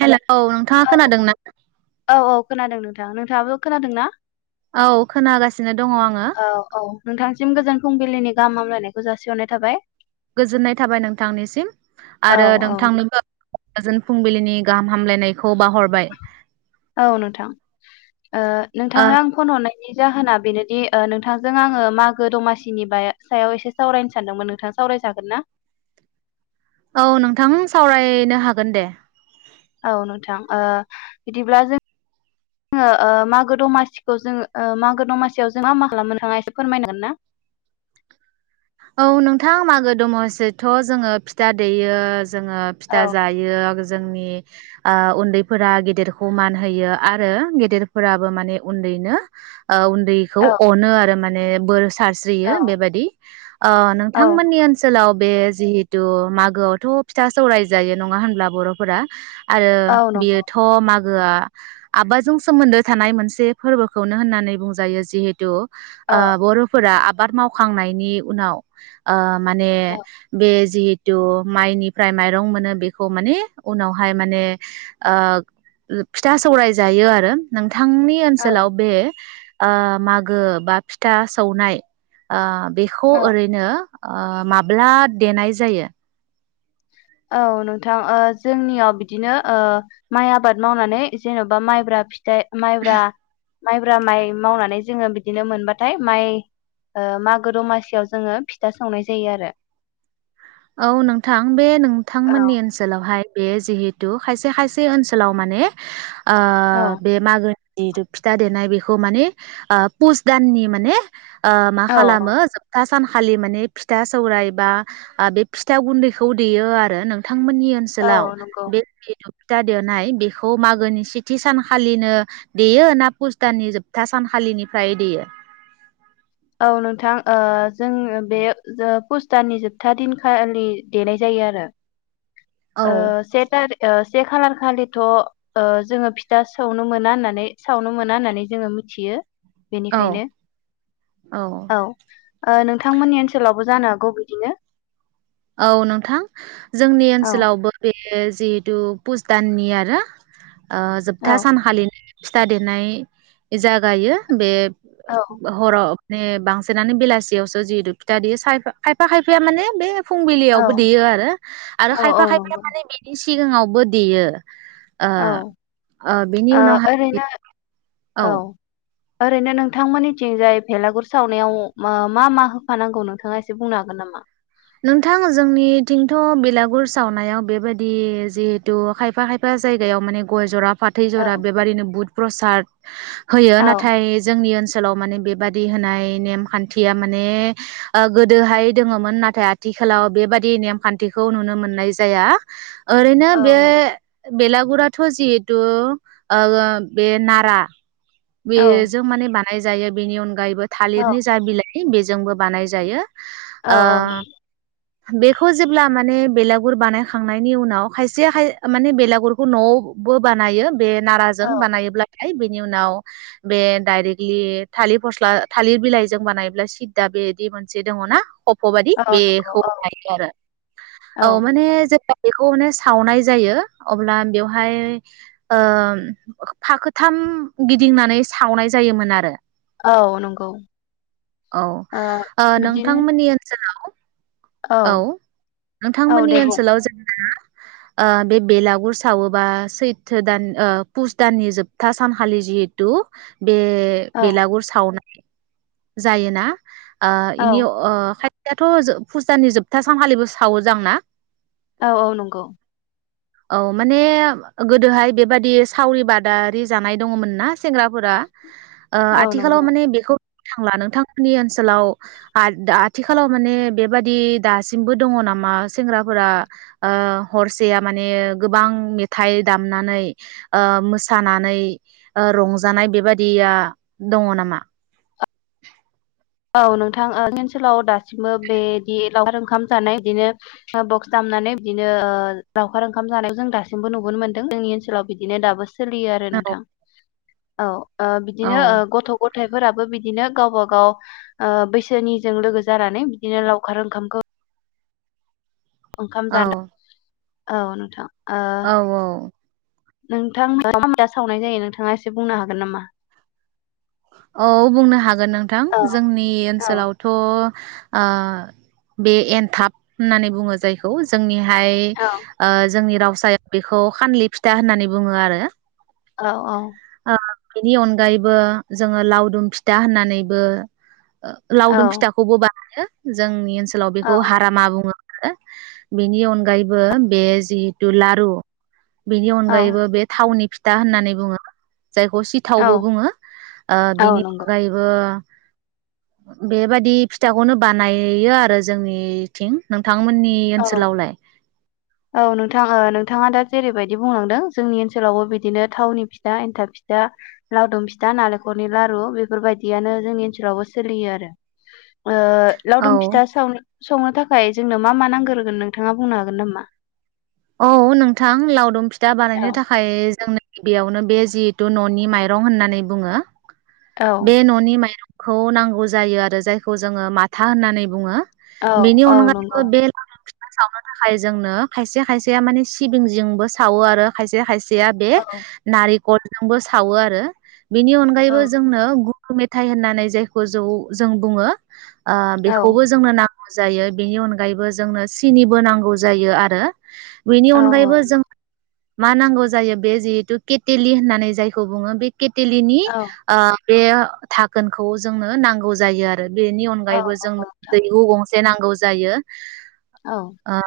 हेल औ नोंथाङा औ खोनादों ना थाङाबोथ खोनादों ना? औ खोनागासिनो दङ आङो। औ औ नोंथांसिम गोजोन फुंबिलिनि गाहाम हामलायनायखौ जासिहरनाय थाबाय। गोजोननाय थाबाय नोंथांनिसिम औ आरो औ नोंथांनोबो। फुंबिलिनि गाहाम हामलायनायखौ बाहरबाय औ नोंथां ओ ओ नोंथांनो आं फन हरनाय नि जाहोना बेनोदि ओ नोंथांजों आङो मागो दमासिनि सायाव एसे सावरायनो सानदोंमोन नोंथां सावराय जागोन ना? औ नोंथां सावरायनो हागोन दे। औ नोंथां बिदिब्ला जोंङो ओ मागो दमासिखौ जोङो ओ मागो दमासियाव जों मा मा खालामनो नोंथाङा एसे फोरमायनो हागोन ना। औ नोंथां मागो दमासिथ' जोङो फिथा देयो। जोङो औ फिथा जायो जोंनि ओ उन्दैफोरा गेदेरखौ मान होयो आरो गेदेरफोराबो माने उन्दैनो ओ उन्दैखौ औ अनो आरो माने। बोर सारज्रियो औ बेबायदि अ नोंथांमोननि औ ओनसोलाव बे जिहेथु मागोआवथ' फिथा सौराय जायो नङा होनब्ला बर'फोरा आरो औ नंगौ बियोथ' मा आ आबादाजों सोमोन्दो थानाय मोनसे फोरबोखौनो होननानै बुंजायो जिहेतु। औ ओ बर'फोरा। आबाद मावखांनायनि उनाव ओ माने औ बे जिहेथु माइनिफ्राय माइरं मोनो बेखौ माने उनावहाय माने ओ फिथा सौराय जायो आरो नों बिथांनि ओनसोलाव औ बे ओ मागो बा फिथा सौनाय ओ खौ औ ओरैनो ओ माब्ला देनाय जायो? औ नोंथां ओ जोंनियाव बिदिनो ओ माइ आबाद मावनानै जेन'बा माइब्रा फिथ माइब्रा माइब्रा माइ मावनानै जोङो बिदिनो मोनबाथाय माइ मागो ओ दमासियाव जोङो फिथा संनाय जायो आरो। औ नोंथां बे नों औ नोंथांमोननि ओनसोलावहाय बे जिहेतु खायसे खायसे ओनसोलाव माने ओ औ बे मागो जिहेथु फिथा देनाय बेखौ माने ओ पुस दाननि माने ओ मा खालामो औ जोबथा सानखालि माने फिथा सौराइ बा बे फिथा गुन्दैखौ देयो आरो नोंथां थांमोननि ओनसोलाव औ नंगौ बे जि ता देनाय बेखौ मागोनि सेथि सानखालिनो देयो ना पुसदानानि जोबथा सानखालिनिफ्राय देयो औ नोंथां ओ जों बे पुसदाननि जोबथा दिनखालि देनाय जायो आरो औ ओ से ता जे खालार खालिथ' ओ जोङो फिथा सौनो मोना होननानै सावनो मोना होननानै जोङो मिथियो औ बेनिखायनो औ ओ नोंथांमोननि ओनसोलावबो जानो हागौ बिदिनो औ नोंथां जोंनि औ ओनसोलावबो बे [unintelligible] बे जिहेतु पुस दाननि आरो ओ औ जोबथा सान खालिनो फिथा देरनाय जागायो बे औ हराव ने बांसिनानो बेलासियावसो जिहेतु फिथा देयो साय खायफा खायफाया माने बे औ फुंबिलियावबो देयो आरो आरो औ औ खायफा खायफाया नंगौ माने बेनि सि सिगाङावबो देयो ओ ओ बिनि उनावहाय ओरैनो औ ओरैनो नोंथांमोननिथिंजाय भेलागुर सावनायाव मा मा होफानांगौ नोंथाङा एसे बुंनो हागोन नामा नोंथां जोंनि थिंथ बिलागुर सावनायाव बेबायदि जिहेथु खायफा खायफा जायगायाव माने गय जरा फाथै औ जरा बेबादिनो बुद प्रसाद होयो औ नाथाय जोंनि ओनसो लाव माने बेबादि होनाय नेम खान्थिया माने गोदोहाय दोङोमोन ना थाय आथिखालाव बेबादि नेमखान्थिखौ नुनो मोननाय जाया ओरैनो औ बे नं बेलागुराथ जिहेथु ओ बे नारा औ बेजों माने बा नाय जायो बेनि अन गायैबो औ थालिरनि जा बिलाइ ओ बेजोंबो बानाय जायो औ औ ओ नं बेखौ जेब्ला माने बेलागुर बानायखांनायनि उनाव खायसेाय माने बेलागुरखौ न'आवबो बानायो बे नाराजों औ बानायोब्ला है बेनि उनाव बे डायरेक्टलि थालिर फस्ला थालिर बिलाइजों बानायोबब्ला सिददा बेबायदि मोनसे दङना खफ' बायि औ नंगौ बेखौ औ लायो आरो औ माने जों बेखौ माने सावनाय जायो अब्ला बेवहाय ओ फाखोथाम गिदिंनानै सावनाय जायोमोन आरो औ नंगौ औ ओ बिदिनो नोंथांमोननि ओनसोलाव औ औ नोंथांमोननि दे बुं ओनसोलाव जेनेबा ओ बे बेलागुर सावोबा सैथ दान ओ पुस दाननि जोबथा सानखालि जिहेतु बे औ बेलागुर सावनाय जायोना आ औ इनि अ दाथ' फुजानि जोबथा सानखालिबो सावो जां ना औ औ नंगौ औ माने गोदोहाय बेबादि सावरि बादारि जानाय दङमोन ना सेंग्राफोरा ओ औ आथिखालाव नंगौ माने बेखौ थांला नोंथांमोननि ओनसोलाव दा आथिखालाव माने बेबादि दासिमबो दङ नामा सेंग्राफोरा ओ हरसेया माने गोबां मेथाइ दामनानै ओ मोसानानै ओ रंजानाय बेबादिया दङ नामा औ नोंथां जोंनि ओनसोलाव दासिमबो बेदि लावखार ओंखाम जानाय बिदिनो बक्स दामनानै बिदिनो ओ लावखार ओंखाम जानायखौ जों दासिमबो नुबोनो मोनदों जोंनि ओनसोलाव बिदिनो दाबो सोलियो आरो औ नोंथां औ ओ औ बिदिनो गथ गथ फिथाइफोराबो बिदिनो गावबा गाव ओ बैसोनिजों लोगो जानानै बिदिनो लावखार ओंखामखौ ओंखाम औ जानो औ नोंथां ओ औ औ नोंथां मोना मा मा फिथा सावनाय जायो नोंथाङा एसे बुंनो हागोन नामा औ बुंनो हागोन गोन नोंथां औ जोंनि औ ओनसोलावथ' ओ बे एनथाब होननानै बुङो जायखौ जोंनि हाय औ ओ जोंनि रावाव हारसाया बेखौ खानलि फिथा होननानै बुङो आरो औ औ ओ बेनि अनगायैबो जोङो लावदुम फिथा होननानैबो औ लावदुम फिथाखौबो बानायो जोंनि ओनसोलाव औ बेखौ हार मा बुङो बेनि अनगायैबो बे जिहेतु लारु बेनि औ अनगायैबो बे थावनि फि था होननानै बुङो जायखौ सिथावबो औ बुङो ओ औ बेनि नंगौ अनगायैबो ओ बेबादि फिथाखौनो बानायो आरो जोंनिथिं नों औ औ नोंथां नोंथाङा दा जेरैबायदि बुंलांदों जोंनि ओनसोलावबो बिदिनो थावनि फिथा एन्थाब फिथा लावदुम फिथा नालेंखलनि लारु बेफोरबायदियानो जोंनि ओनसोलावबो सोलियो आरो ओ औ लावदुम फिथा साव संनो थाखाय खाय जोंनो मा मा नांगौ ग्रोगोन नोंथाङा बुंनो हागोन नामा औ नोंथां लावदुम फिथ दा औ बानायनो थाखाय जोंनो बेयावनो बे जिहेतु न'नि माइरं होननानै बुङो औ बे न'नि माइरं खौ नांगौ जायो आरो जायखौ जोङो माथा होननानै बुङो बेनि औ नंगौ अनगायैबो बे लावदुम सावनो थाखाय जोंनो खायसे खायसे खायसेया माने सिबिं जिंबो सावो आरो खायसे खायसे बेया औ बे कलजोंबो सावो आरो बेनि औ अनगायैबो जोंनो मेथाइ होननानै जायखौ जौ जों बुङो ओ औ बेखौबो जोंनो नां जायो बेनि अनगायैबो जोंनो सिनिबो नांगौ जायो आरो बेनि औ औ अनगायैबो जों नंगौ मा नांगौ जायो बे जिहेतु केटेलि होननानै जायखौ बुङो बे केटेलनि आ बे थाखोनखौ जोंनो नांगौ जायो आरो बेनि अनगायैबो जों दैहु गंसे नांगौ जायो। औ आ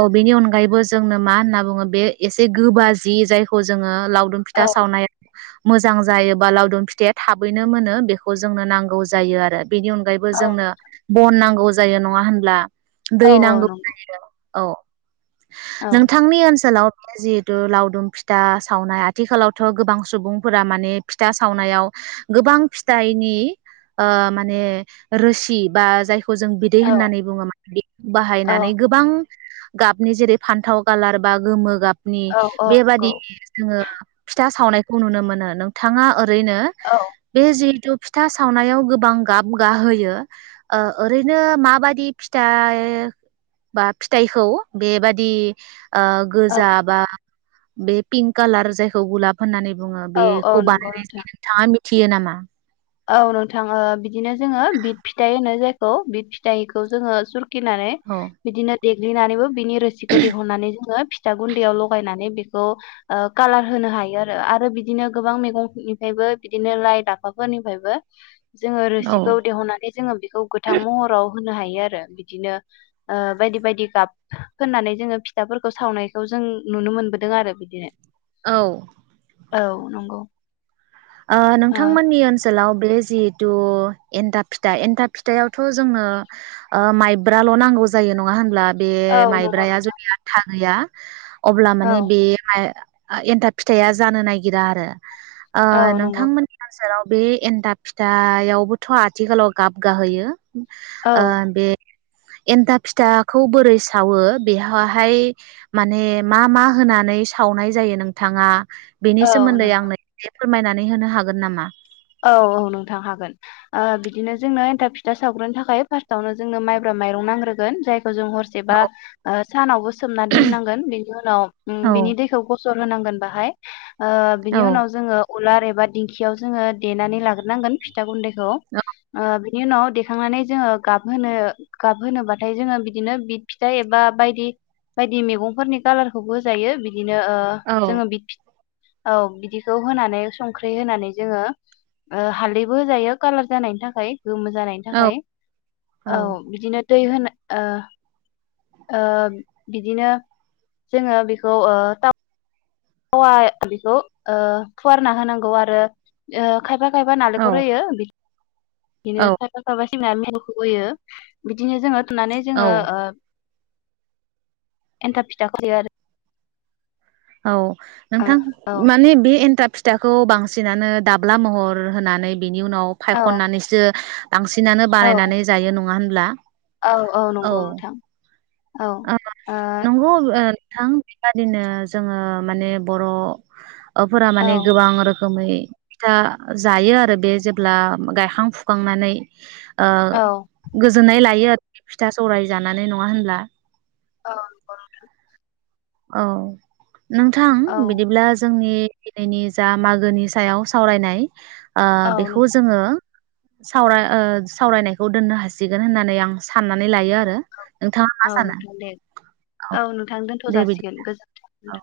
औ बेनि अनगायैबो जोंनो मा होनना बुङो बे एसे गोबा जि जायखौ जोङो। लावदुम औ फिथा सावनायाव मोजां जायोबा लावदुम फिथाइया थाबैनो मोनो बेखौ जोंनो नांगौ जायो आरो बेनि औ अनगायैबो जोंनो बन नांगौ जा जायो नङा होनब्ला? दै नांगौ जायो। औ नोंथांनि ओनसोलाव जिहेथु लावदुम फिथा सावनाय आथिखालावथ' गोबां सुबुंफोरा माने फिथा सावनायाव ओ गोबां फिथाइनि माने रोसि बा जाय खौ जों बिदै होननानै बुङो माने बे औ बाहायनानै गोबां गाबनि जेरै फान्थाव कालार बा गोमो गाब नि औ औ बेबादि नंगौ जोङो फिथा सावनायखौ नुनो मोनो नोंथाङा ओ ओरैनो औ बे जिहेथु फिथा सावनायाव गोबां गाब गाहोयो ओरैनो माबादि फिथाइ बा फिथाइखौ बेबि दि ओ‌‌ औ गोजा‌ बा बे पिंक कालार जायखौ गुलाब होननानै बुङो औ औ नंगौ औ बेखौ नंगौ बानायनाय नोंथां जायो नोंथाङा थियो नामा औ नोंथां बिदिनो जोङो बिद फिथाइ होनो जायखौ बिद फिथाइखौ जोङो स नानै औ बिदिनो देग्लिनानैबो बिनि रोसिखौ दिहुननानै जोङो फिथा गुन्दैयाव लगायनानै बेखौ कालार होनो हायो आरो आरो बिदिनो गोबां मैगंनिफ्रायबो बिदिनो लाइ लाफा फोरनिफ्रायबो जोङो औ रोसिखौ देहनानै जोङो बेखौ गोथां महराव होनो हायो आरो बिदिनो ओ बायदि बायदि गाब फोननानै जोङो फिथाफोरखौ सावनायखौ जों नुनो मोनबोदों आरो बिदिनो औ नंगौ ओ‌ नोंथांमोननि ओ ओनसोलाव बे जिहेतु एन्था फिथा एन्था फिथायावथ' जोंनो ओ माइब्राल' नांगौ जायो नङा होनब्ला बे औ नंगौ माइब्राया जुदि आ था गैया अब्ला नोंथां औ माने बे माइ एन्थाब फिथाइया जानो नागिरा आरो ओ औ नंगौ नोंथांमोन [unintelligible] बे एनन्दाब फिथा यावबोथ' आथिखालाव गाब गाहोयो ओ औ बे एन्थाब फिथाखौ बोरै सावो बेहावहाय माने मा मा होनानै सावनाय जायो नोंथाङा बेनि औ सोमोन्दै नोंथां आंनो फोरमायनानै होनो हागोन नामा औ औ नोंथां हागोन ओ बिदिनो जोंनो एन्थाब फिथा सावग्रोनो थाखाय फार्स्टआवनो जोंनो माइब्रा माइरं नांग्रोगोन जाय हरजों हरसेबा ओ सानावबो सोमना दोननांगोन बेनि उनाव उम औ बिनि दैखौ गसर ग्रोनांगोन बाहाय ओ औ बिनि उनाव जोङो उलार एबा दिंखियाव जोङो देनानै लाग्रोनांगोन फिथा गुन्दै खौ बिनि उनाव देखांनानै जोङो गाबहोनो गाबहोनोबाथाय जोङो बिदिनो बिद फिथाइ एबा बायदि बायदि मैगंफोरनि कालारखौबो होजायो बि दिनो ओ औ जोङो बिद औ बिदिखौ होनानै संख्रि होनानै जोङो ओ हालदैबो होजायो कालार जानायनि थाखाय गोमो जानायनि औ थाखाय औ बिदिनो दै होनो ओ ओ बिदिनो जोङो बेखौ ओ था वा बेखौ ओ फुवारना होनांगौ आरो ओ खायफा खायफा नालेखर औ होयो बि बिदिनो खायफा खायफा [inaudible] बिदिनो जोङो थुनानै औ जोङो ओ एन्थाब फिथा खालायो आरो औ नोंथां आरो ओ माने बे एन्टाब फि फिथाखौ बांसिनानो दाब्ला महर होनानै बिनि उनाव औ फायखननानैसो बांसिनानो औ बानायनानै जायो नङा होन ब्ला औ औ नंगौ नोंथां औ आ नंगौ ओ थां बेबादिनो जोङो माने बर' फोरा ओ माने गोबां रो खोमै फिथा जायो आरो बे जेब्ला गायखां फुखांनानै ओ औ गोजोननाय लायो फिथा सौराय जानानै नङा होनब्ला औ नंगौ नोंथां औ नोंथां औ बिदिब्ला जोंनि दिनैनि जा मागोनि सायाव सावरायनाय ओ औ बेखौ नोंथां जोङो सावरा ओ सावरायनायखौ दोननो हासिगोन होननानै आं सा ननानै लायो आरो नोंथाङा मा औ सानो औ दे बिदि थजासिगोन औ गोजोनथों